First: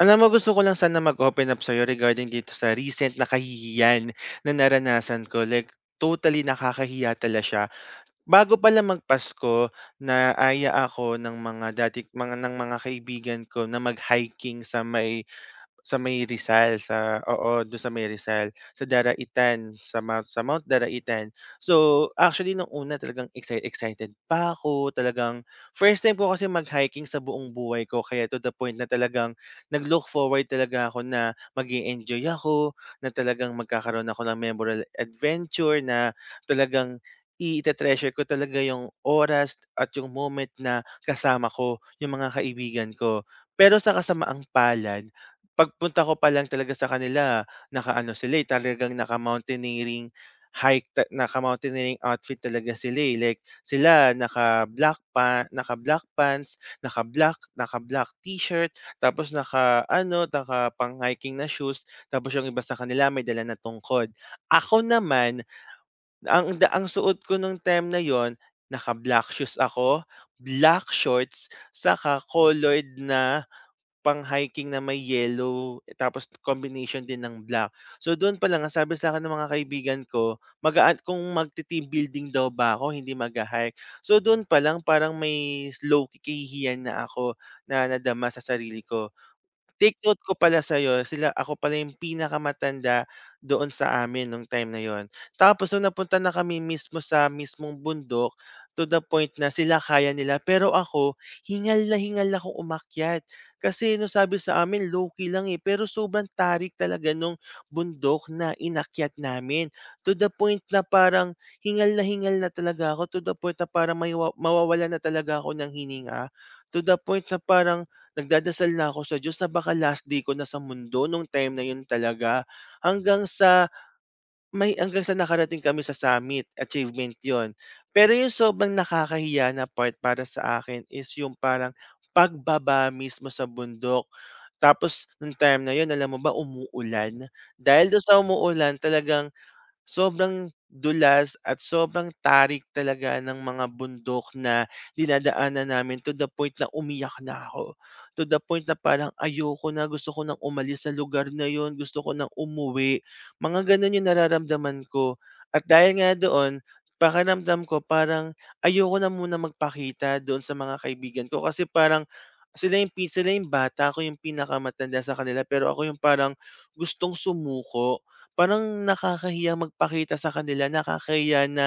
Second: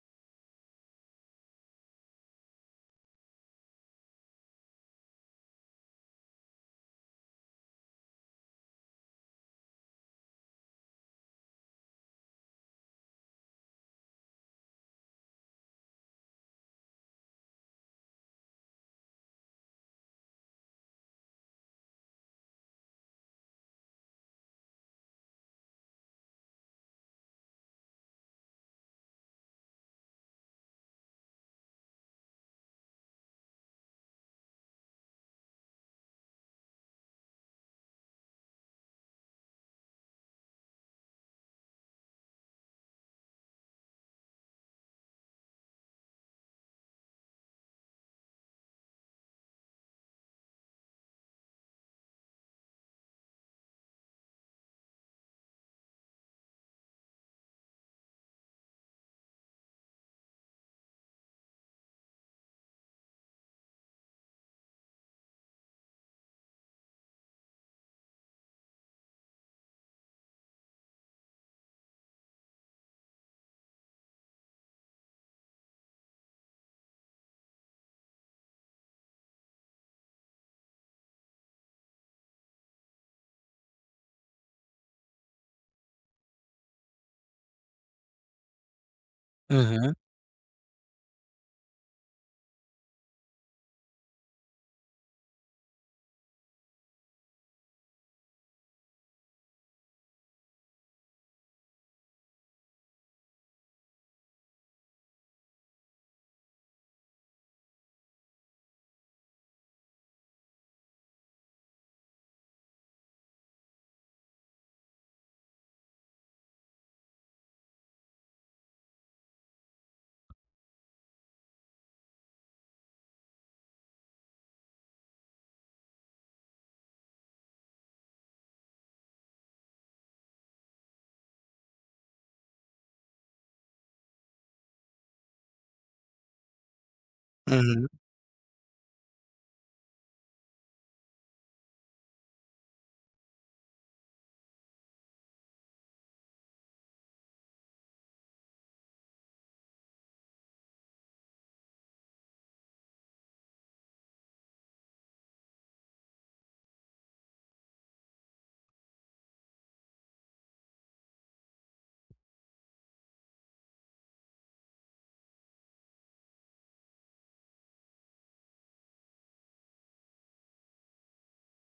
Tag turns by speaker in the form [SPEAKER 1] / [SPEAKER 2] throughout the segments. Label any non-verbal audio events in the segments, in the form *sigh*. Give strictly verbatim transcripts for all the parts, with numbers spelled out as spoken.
[SPEAKER 1] Alam mo, gusto ko lang sana mag-open up sa'yo regarding dito sa recent na kahihiyan na naranasan ko, like totally nakakahiya tala siya. Bago pala magpasko, naaya ako ng mga dati mga ng mga kaibigan ko na mag-hiking sa may sa may Rizal, sa oo, do sa may Rizal, sa Daraitan, sa Mount sa Mount Daraitan. So, actually nung una talagang excited excited pa ako, talagang first time ko kasi mag-hiking sa buong buhay ko kaya to the point na talagang nag-look forward talaga ako na mag enjoy ako, na talagang magkakaroon ako ng memorable adventure na talagang i treasure ko talaga yung oras at yung moment na kasama ko yung mga kaibigan ko. Pero sa kasamaang palad, pagpunta ko pa lang talaga sa kanila, naka-ano sila, eh, talagang naka-mountaineering hike ta naka-mountaineering outfit talaga sila, eh. Like sila naka-black pa naka-black pants, naka-black naka-black t-shirt, tapos naka-ano, naka-pang-hiking na shoes, tapos yung iba sa kanila may dala na tungkod. Ako naman, ang da ang suot ko nung time na yon, naka-black shoes ako, black shorts, saka colored na pang-hiking na may yellow, eh, tapos combination din ng black. So doon pa lang ang sabi sa'kin ng mga kaibigan ko, mag kung magte-team building daw ba ako, hindi magha-hike. So doon pa lang parang may low-key na ako na nadama sa sarili ko.
[SPEAKER 2] Mhm,
[SPEAKER 1] Take note ko pala sa'yo, sila ako pala yung pinakamatanda doon sa amin nung time na yon. Tapos nung napunta na kami mismo sa mismong bundok, to the point na sila kaya nila pero ako hingal na hingal ako umakyat. Kasi nung sabi sa amin low-key lang, eh, pero sobrang tarik talaga nung bundok na inakyat namin. To the point na parang hingal na hingal na talaga ako, to the point na parang may mawawala na talaga ako ng hininga. To the point na parang nagdadasal na ako sa Diyos na baka last day ko na sa mundo nung time na 'yun talaga, hanggang sa may hanggang sa nakarating kami sa summit, achievement yon. Pero 'yung sobrang nakakahiya na part para sa akin is 'yung parang pagbaba mismo sa bundok. Tapos nung time na 'yun, alam mo ba, umuulan.
[SPEAKER 2] mhm.
[SPEAKER 1] Dahil dun sa umuulan, talagang sobrang dulas at sobrang tarik talaga ng mga bundok na dinadaanan namin, to the point na umiyak na ako. To the point na parang ayoko na, gusto ko nang umalis sa lugar na yon, gusto ko nang umuwi. Mga ganun yung nararamdaman ko. At dahil nga doon, pakiramdam ko parang ayoko na muna magpakita doon sa mga kaibigan ko kasi parang sila yung, pi- sila yung bata, ako yung pinakamatanda sa kanila pero ako yung parang gustong sumuko. Parang nakakahiya magpakita sa kanila, nakakahiya na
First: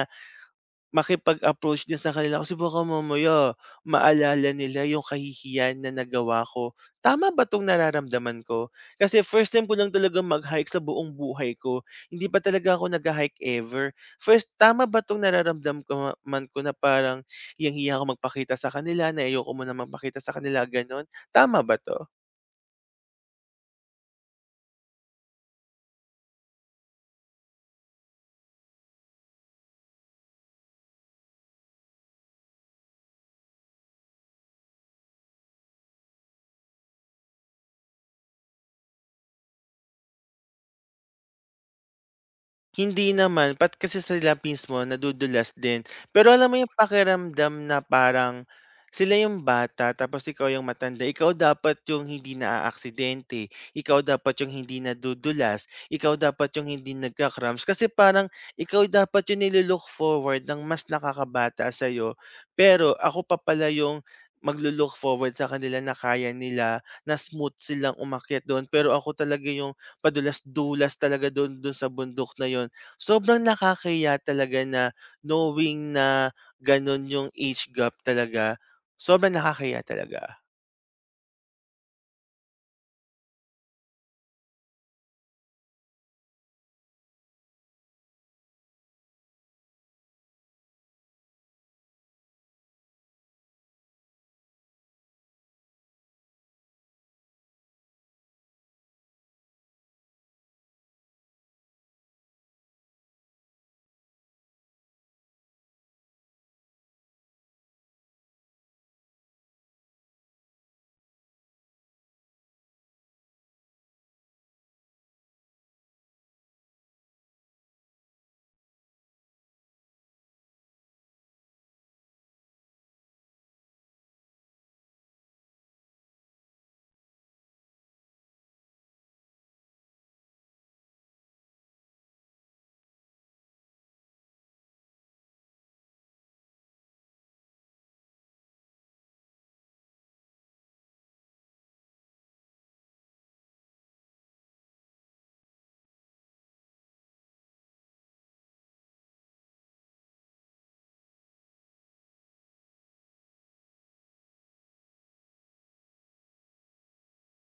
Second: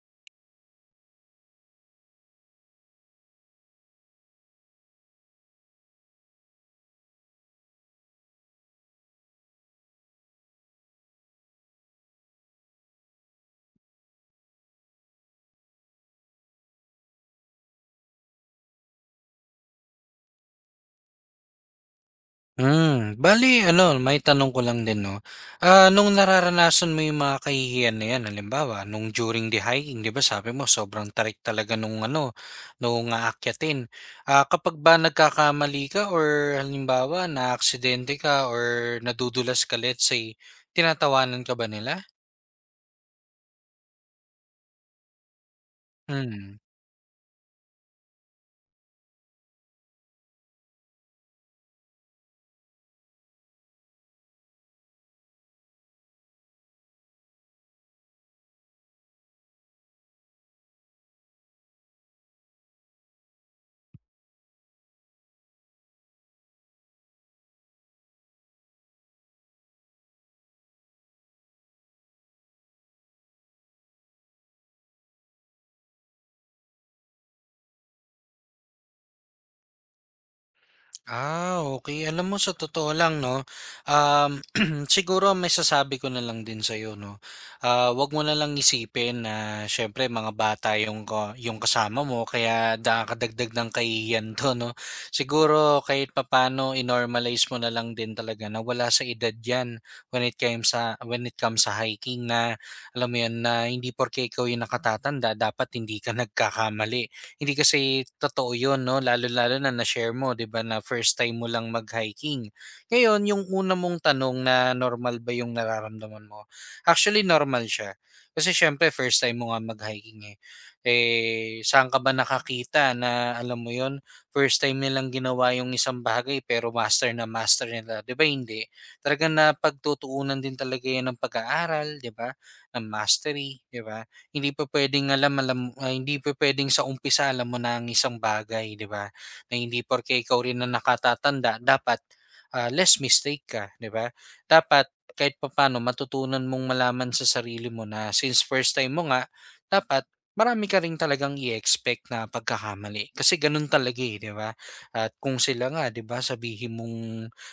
[SPEAKER 1] makipag-approach din sa kanila kasi baka mamaya maalala nila yung kahihiyan na nagawa ko. Tama ba 'tong nararamdaman ko? Kasi first time ko lang talagang mag-hike sa buong buhay ko, hindi pa talaga ako nagha-hike ever. First tama ba 'tong nararamdam ko ma- man ko na parang hiyang-hiya ako magpakita sa kanila, na ayoko munang magpakita sa kanila, gano'n? Tama ba 'to?
[SPEAKER 2] Hmm, bale ano, may tanong ko lang din 'no, ah, nung nararanasan mo yung mga kahihiyan na yan halimbawa nung during the hiking 'di ba sabi mo sobrang tarik talaga nung ano, nung aakyatin. Ah, kapag ba nagkakamali ka or halimbawa naaksidente ka or nadudulas ka let's say, tinatawanan ka ba nila?
[SPEAKER 1] Hindi naman, ba't kasi sila mismo nadudulas din. Pero alam
[SPEAKER 2] Hmm.
[SPEAKER 1] mo yung pakiramdam na parang sila yung bata tapos ikaw yung matanda, ikaw dapat yung hindi naaaksidente, ikaw dapat yung hindi nadudulas, ikaw dapat yung hindi nagka-cramps. Kasi parang ikaw dapat yung nilo-look forward ng mas nakakabata sa'yo, pero ako pa pala yung maglo-look forward sa kanila na kaya nila, na smooth silang umakyat do'n pero ako talaga yung padulas-dulas talaga dun dun sa bundok na yon. Sobrang nakakahiya talaga na knowing na ganun yung age gap talaga, sobrang nakakahiya talaga.
[SPEAKER 2] Ah, okay. Alam mo sa totoo lang 'no, um, *clears throat* siguro ang masasabi ko na lang din sa'yo 'no, ah, 'wag mo na lang isipin na siyempre mga bata yung ka yung kasama mo kaya nakakadagdag ng kahihiyan 'to 'no. Siguro kahit papano i mo na lang din talaga na wala sa edad 'yan when it came sa when it comes sa hiking na alam mo 'yun, na hindi porke ikaw yung nakatatanda dapat hindi ka nagkakamali. Hindi kasi totoo yun 'no, lalo-lalo na na-share mo 'di ba na first time mo lang mag-hiking. Ngayon yung una mong tanong na normal ba yung nararamdaman mo, actually normal siya. Kasi siyempre first time mo nga mag-hiking, eh. Eh, saan ka ba nakakita na alam mo yon first time nilang ginawa yung isang bagay pero master na master nila, 'di ba hindi? Talagang napagtutuunan din talaga yan ng pag-aaral 'di ba, ng mastery 'di ba? Hindi pa puwedeng alam alam ah, hindi pa puwedeng sa umpisa alam mo na ang isang bagay, 'di ba? Na hindi porke ikaw rin ang nakatatanda dapat, ah, less mistake ka, 'di ba? Dapat kahit papaano matutunan mong malaman sa sarili mo na since first time mo nga, dapat marami ka rin talagang i-expect na pagkakamali. Kasi gano'n talaga, eh, 'di ba? At kung sila nga, 'di ba, sabihin mong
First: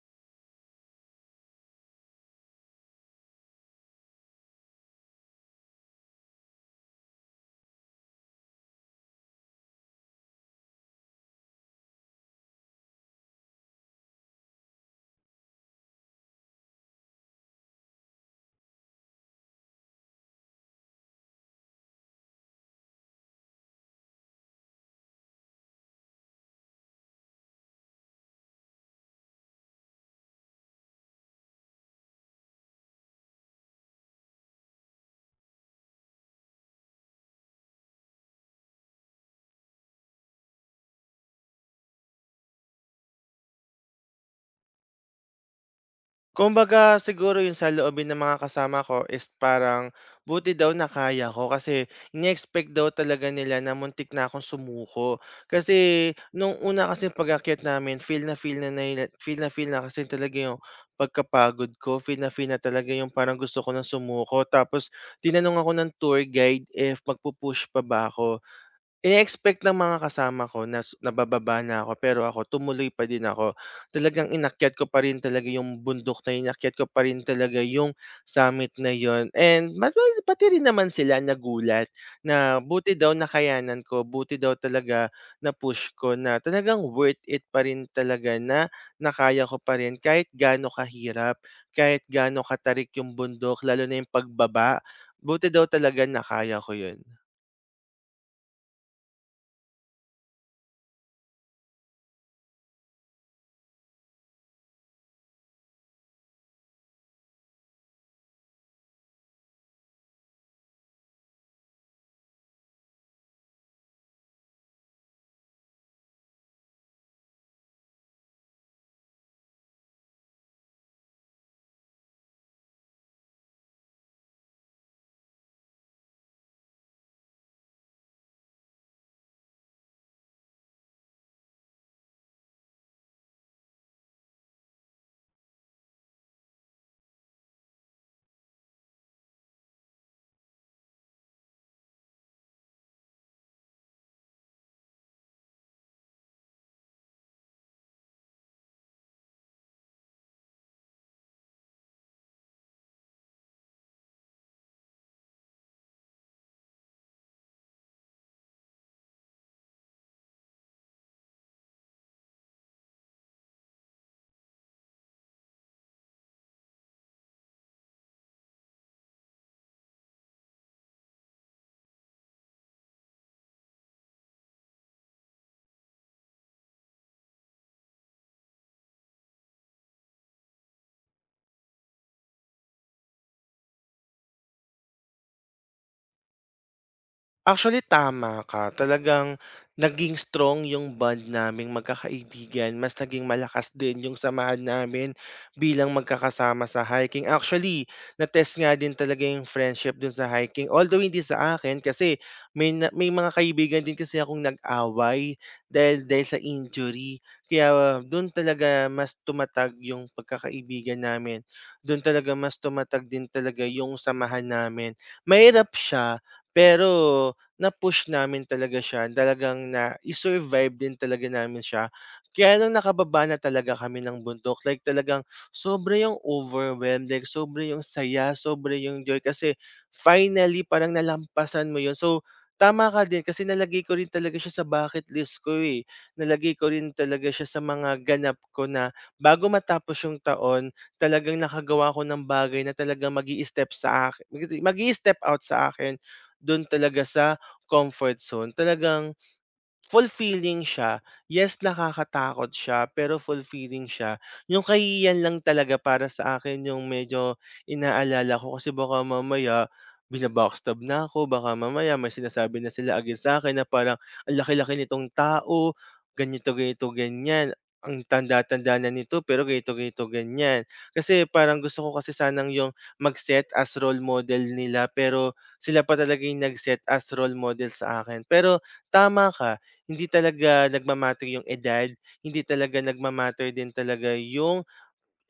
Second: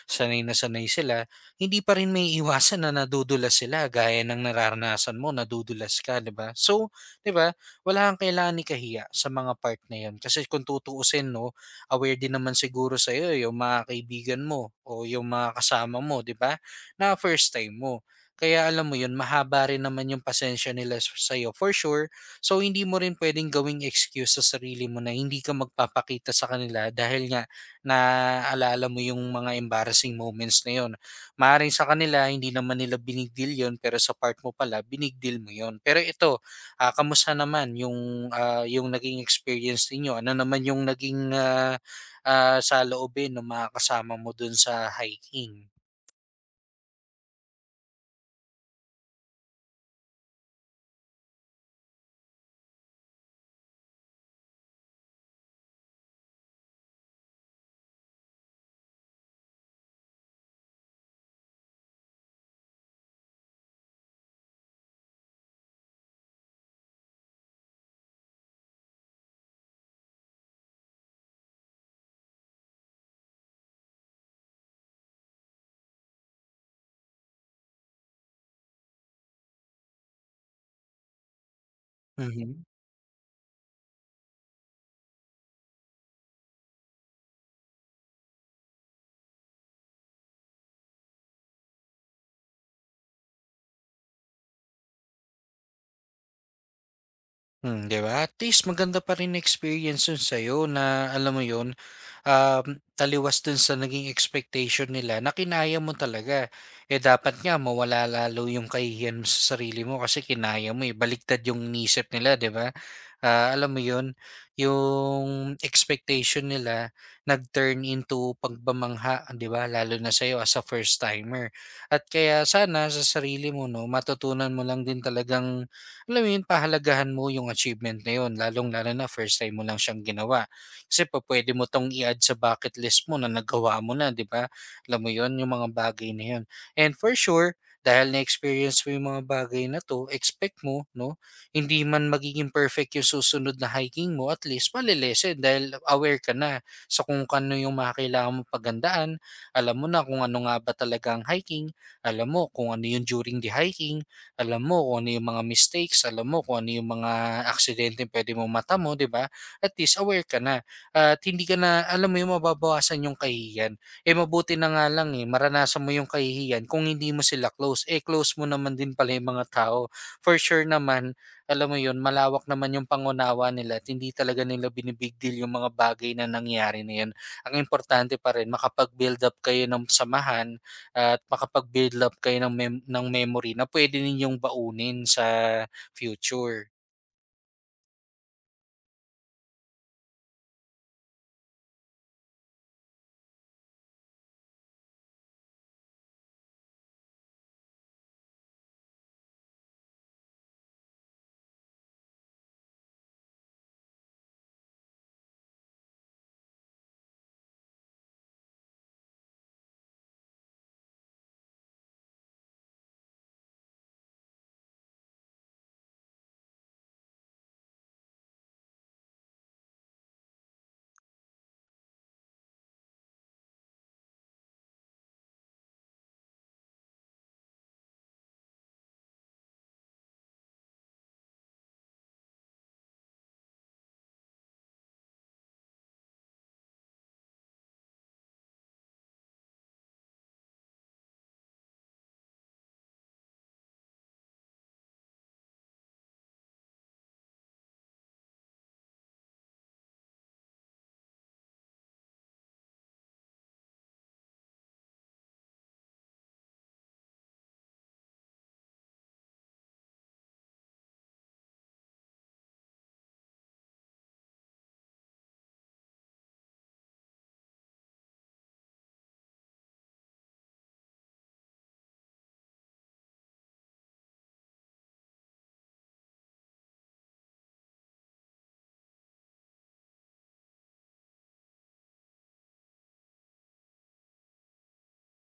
[SPEAKER 2] sanay na sanay sila hindi pa rin may iwasan na nadudulas sila gaya ng nararanasan mo, nadudulas ka, 'di ba? So, 'di ba, wala kang kailangan ikahiya sa mga part na 'yon kasi kung tutuusin, 'no, aware din naman siguro sa'yo eh, yung mga kaibigan mo o yung mga kasama mo, 'di ba, na first time mo. Kaya alam mo 'yun, mahaba rin naman yung pasensya nila s sa'yo for sure. So, hindi mo rin pwedeng gawing excuse sa sarili mo na hindi ka magpapakita sa kanila dahil nga naalala mo yung mga embarrassing moments na 'yun. Maaaring sa kanila hindi naman nila binigdil yon pero sa part mo pala binigdil mo yon. Pero ito, ah, kamusta naman yung, ah, yung naging experience ninyo? Ano naman yung naging, ah, ah, saloobin ng mga kasama mo dun sa hiking?
[SPEAKER 1] Kumbaga siguro yung saloobin ng mga kasama ko is parang buti daw na kaya ko kasi ini-expect daw talaga nila na muntik na akong sumuko. Kasi nung una kasi pag-akyat namin feel na feel na nila feel na feel na kasi talaga yung pagkapagod ko, feel na feel na talaga yung parang gusto ko na sumuko. Tapos tinanong ako ng tour guide if magpupush pa ba ako. Ine-expect ng mga kasama ko na s nabababa na ako, pero ako tumuloy pa din ako. Talagang inakyat ko pa rin talaga yung bundok na yun, inakyat ko pa rin talaga yung summit na yun and ma well, pati rin naman sila nagulat na
[SPEAKER 2] Mhm.
[SPEAKER 1] buti daw nakayanan ko, buti daw talaga na-push ko na talagang worth it pa rin talaga na nakaya ko pa rin kahit gaano kahirap, kahit gaano katarik yung bundok lalo na yung pagbaba, buti daw talaga nakaya ko yun.
[SPEAKER 2] Hmm, 'di ba? At least maganda pa rin na experience yun sa'yo na alam mo yun, um, taliwas dun sa naging expectation nila na kinaya mo talaga. Eh dapat nga mawala lalo yung kahihiyan mo sa sarili mo kasi kinaya mo eh. Baliktad yung inisip nila, 'di ba? Ah, alam mo 'yun, yung expectation nila nag-turn into pagbamangha, 'di ba? Lalo na sa'yo as a first timer. At kaya sana sa sarili mo 'no, matutunan mo lang din talagang alam mo 'yun, pahalagahan mo yung achievement na 'yun, lalong-lalo na first time mo lang siyang ginawa. Kasi pupuwede mo 'tong i-add sa bucket list mo na nagawa mo na, 'di ba? Alam mo 'yun, yung mga bagay na 'yun. And for sure, dahil na-experience mo yung mga bagay na 'to, expect mo 'no hindi man magiging perfect yung susunod na hiking mo, at least malilesen dahil aware ka na sa kung kano yung mga kailangan mong paghandaan. Alam mo na kung ano nga ba talaga ang hiking, alam mo kung ano yung during the hiking, alam mo kung ano yung mga mistakes, alam mo kung ano yung mga aksidente pwede mo mata mo, di ba? At least aware ka na. At hindi ka na, alam mo yung mababawasan yung kahihiyan. Eh mabuti na nga lang eh, maranasan mo yung kahihiyan kung hindi mo sila close. Eh close mo naman din pala yung mga tao. For sure naman, alam mo yun, malawak naman yung pangunawa nila at hindi talaga nila bini deal yung mga bagay na nangyari na yun. Ang importante pa rin, makapag-build up kayo ng samahan at makapag-build up kayo ng, mem- ng memory na pwede ninyong baunin sa future.
[SPEAKER 1] Actually, tama ka. Talagang naging strong yung bond naming magkakaibigan. Mas naging malakas din yung samahan namin bilang magkakasama sa hiking. Actually, na-test nga din talaga yung friendship dun sa hiking. Although hindi sa akin kasi may, na- may mga kaibigan din kasi akong nag-away dahil, dahil sa injury. Kaya doon talaga mas tumatag yung pagkakaibigan namin. Doon talaga mas tumatag din talaga yung samahan namin. Mahirap siya, pero na-push namin talaga siya, talagang nai-survive din talaga namin siya. Kaya nung nakababa na talaga kami ng bundok, like talagang sobra yung overwhelmed, like sobra yung saya, sobra yung joy kasi finally parang nalampasan mo yun. So, tama ka din kasi nalagay ko rin talaga siya sa bucket list ko eh. Nalagay ko rin talaga siya sa mga ganap ko na bago matapos yung taon, talagang nakagawa ko ng bagay na talagang magi step sa akin, magi step out sa akin doon talaga sa comfort zone talagang. Fulfilling siya. Yes, nakakatakot siya, pero fulfilling siya. Yung kay yan lang talaga para sa akin yung medyo inaalala ko kasi baka mamaya bina-backstab na ako, baka mamaya may sinasabi na sila against sa'kin na parang, "Ang laki-laki nitong tao, ganito, ganito, ganyan. Ang tanda-tanda na nito pero ganito, ganito, ganyan." Kasi parang gusto ko kasi sanang yung mag-set as role model nila pero sila pa talaga yung nag-set as role model sa akin. Pero tama ka, hindi talaga nagma yung edad, hindi talaga nagma din talaga yung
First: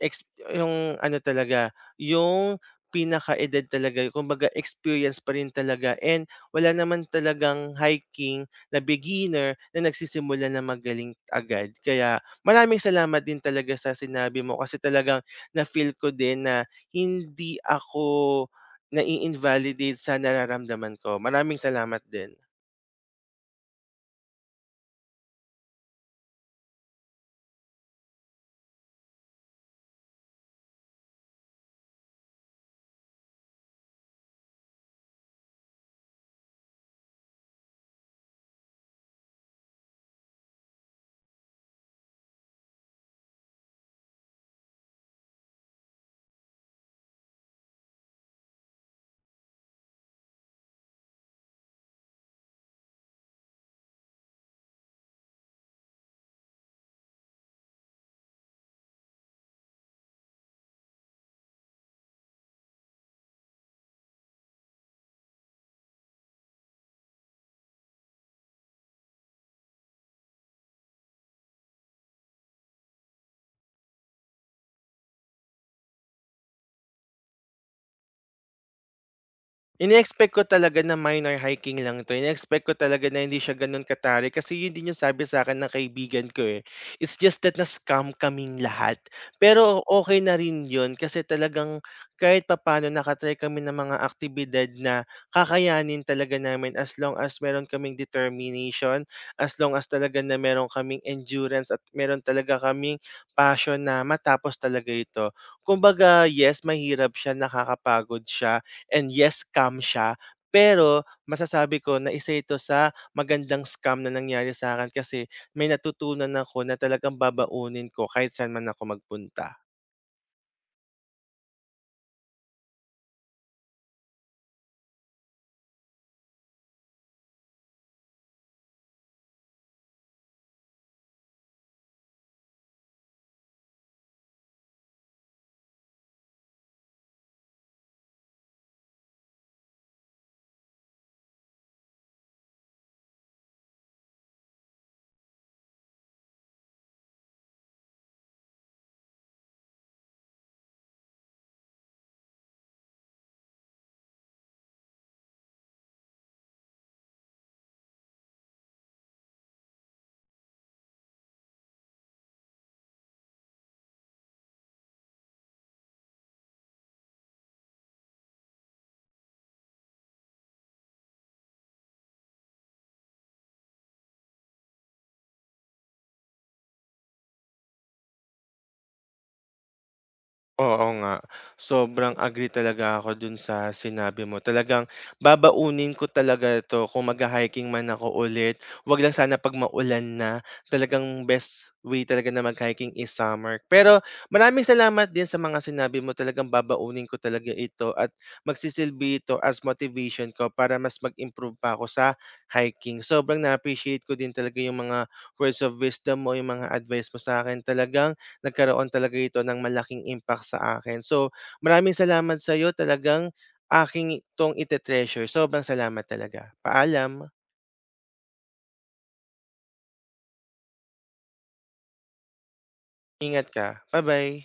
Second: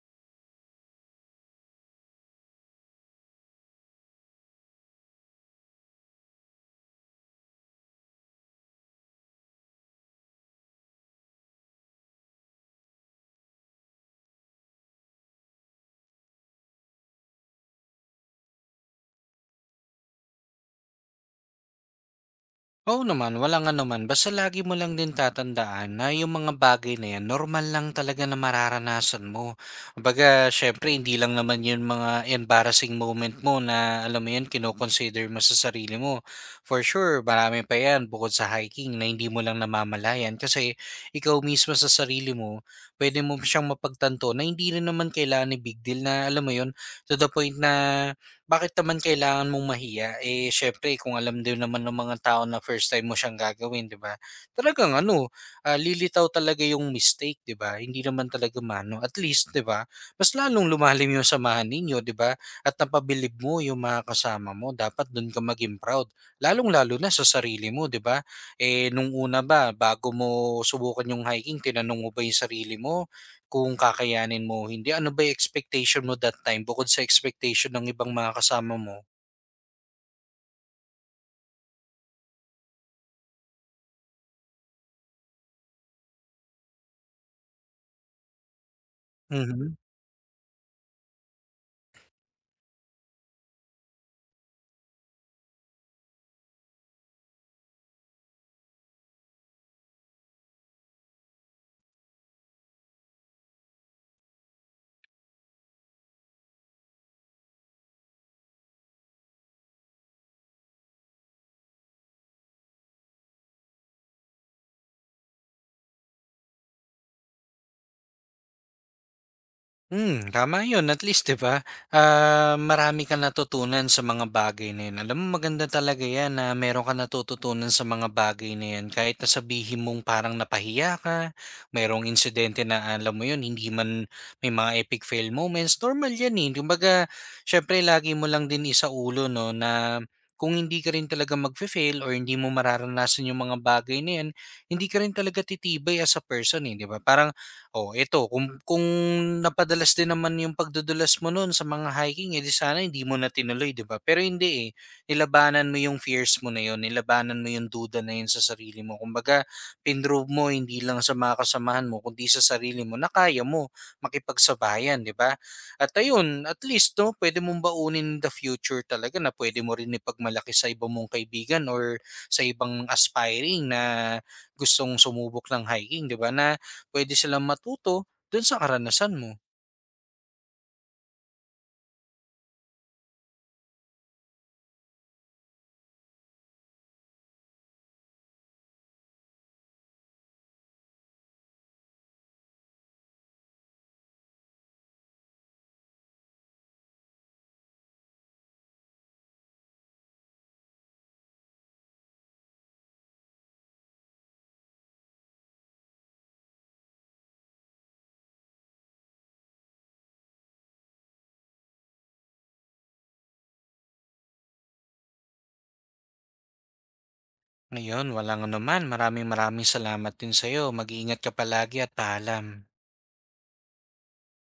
[SPEAKER 1] ex yung ano talaga, yung pinaka edad talaga, kumbaga experience pa rin talaga and wala naman talagang hiking na beginner na nagsisimula na magaling agad. Kaya maraming salamat din talaga sa sinabi mo kasi talagang na-feel ko din na hindi ako nai-invalidate sa nararamdaman ko. Maraming salamat din.
[SPEAKER 2] Oo naman, wala nga naman. Basta lagi mo lang din tatandaan na yung mga bagay na yan, normal lang talaga na mararanasan mo. Baga syempre, hindi lang naman yun mga embarrassing moment mo na, alam mo yun, kinoconsider mo sa sarili mo. For sure, marami pa yan bukod sa hiking na hindi mo lang namamalayan. Kasi ikaw mismo sa sarili mo, pwede mo siyang mapagtanto na hindi rin naman kailangan ni big deal na, alam mo yun, to the point na bakit naman kailangan mong mahiya? Eh, siyempre kung alam din naman ng mga tao na first time mo siyang gagawin, 'di ba? Talagang ano, ah, lilitaw talaga yung mistake, 'di ba? Hindi naman talaga mano. At least, 'di ba? Mas lalong lumalim yung samahan ninyo, 'di ba? At napabilib mo yung mga kasama mo. Dapat doon ka maging proud. Lalong-lalo na sa sarili mo, 'di ba? Eh nung una ba bago mo subukan yung hiking, tinanong mo ba yung sarili mo? Kung kakayanin mo o hindi, ano ba yung expectation mo that time bukod sa expectation ng ibang mga kasama mo?
[SPEAKER 1] Ini expect ko talaga na minor hiking lang 'to, ini expect ko talaga na hindi siya gano'n katari kasi 'yun din yung sabi sa'kin ng kaibigan ko, eh. It's just that na-scam kaming lahat.
[SPEAKER 2] Mhm.
[SPEAKER 1] Pero okey na rin 'yun kasi talagang kahit papaano naka-try kami ng mga aktibidad na kakayanin talaga namin as long as meron kaming determination, as long as talaga na meron kaming endurance at meron talaga kaming passion na matapos talaga ito. Kumbaga yes, mahirap siya, nakakapagod siya, and yes, scam siya. Pero masasabi ko na isa ito sa magandang scam na nangyari sa akin kasi may natutunan ako na talagang babaunin ko kahit saan man ako magpunta.
[SPEAKER 2] Hmm, tama 'yun at least 'di ba, ah, marami kang natutunan sa mga bagay na 'yun. Alam mo maganda talaga 'yan na meron kang natututunan sa mga bagay na 'yan kahit na sabihin mong parang napahiya ka, merong insidente na alam mo 'yun hindi man may mga epic fail moments, normal 'yan, eh. Kumbaga siyempre lagi mo lang din isaulo 'no na kung hindi ka rin talaga mag fail or hindi mo mararanasan yung mga bagay na 'yan, hindi ka rin talaga titibay as a person, eh, 'di ba? Parang Oh, eto kung kung napadalas din naman yung pagdudulas mo nun sa mga hiking, edi di sana hindi mo na tinuloy, 'di ba? Pero hindi, eh, nilabanan mo yung fears mo na yun, nilabanan mo yung duda na yun sa sarili mo. Kumbaga, pinrove mo hindi lang sa mga kasamahan mo, kundi sa sarili mo na kaya mo makipagsabayan, 'di ba? At ayun, at least 'no, pwede mong baunin in the future talaga na pwede mo rin ipagmalaki sa iba mong kaibigan or sa ibang aspiring na gustong sumubok ng hiking, 'di ba? Na puwede silang matuto do'n sa karanasan mo.
[SPEAKER 1] Oo nga, sobrang agree talaga ako dun sa sinabi mo. Talagang babaunin ko talaga ito kung magha-hiking man ako ulit. Wag lang sana 'pag maulan na. Talagang best way talaga na mag-hiking is summer. Pero maraming salamat din sa mga sinabi mo. Talagang babaunin ko talaga ito at magsisilbi ito as motivation ko para mas mag-improve pa ako sa hiking. Sobrang na-appreciate ko din talaga yung mga words of wisdom mo, yung mga advice mo sa akin. Talagang nagkaroon talaga ito ng malaking impact sa akin. So, maraming salamat sa iyo talagang aking 'tong ite-treasure. Sobrang salamat talaga. Paalam,
[SPEAKER 2] Ayun, walang anuman. Maraming maraming salamat din sa'yo. Mag-iingat ka palagi at paalam.
[SPEAKER 1] ingat ka. Bye bye.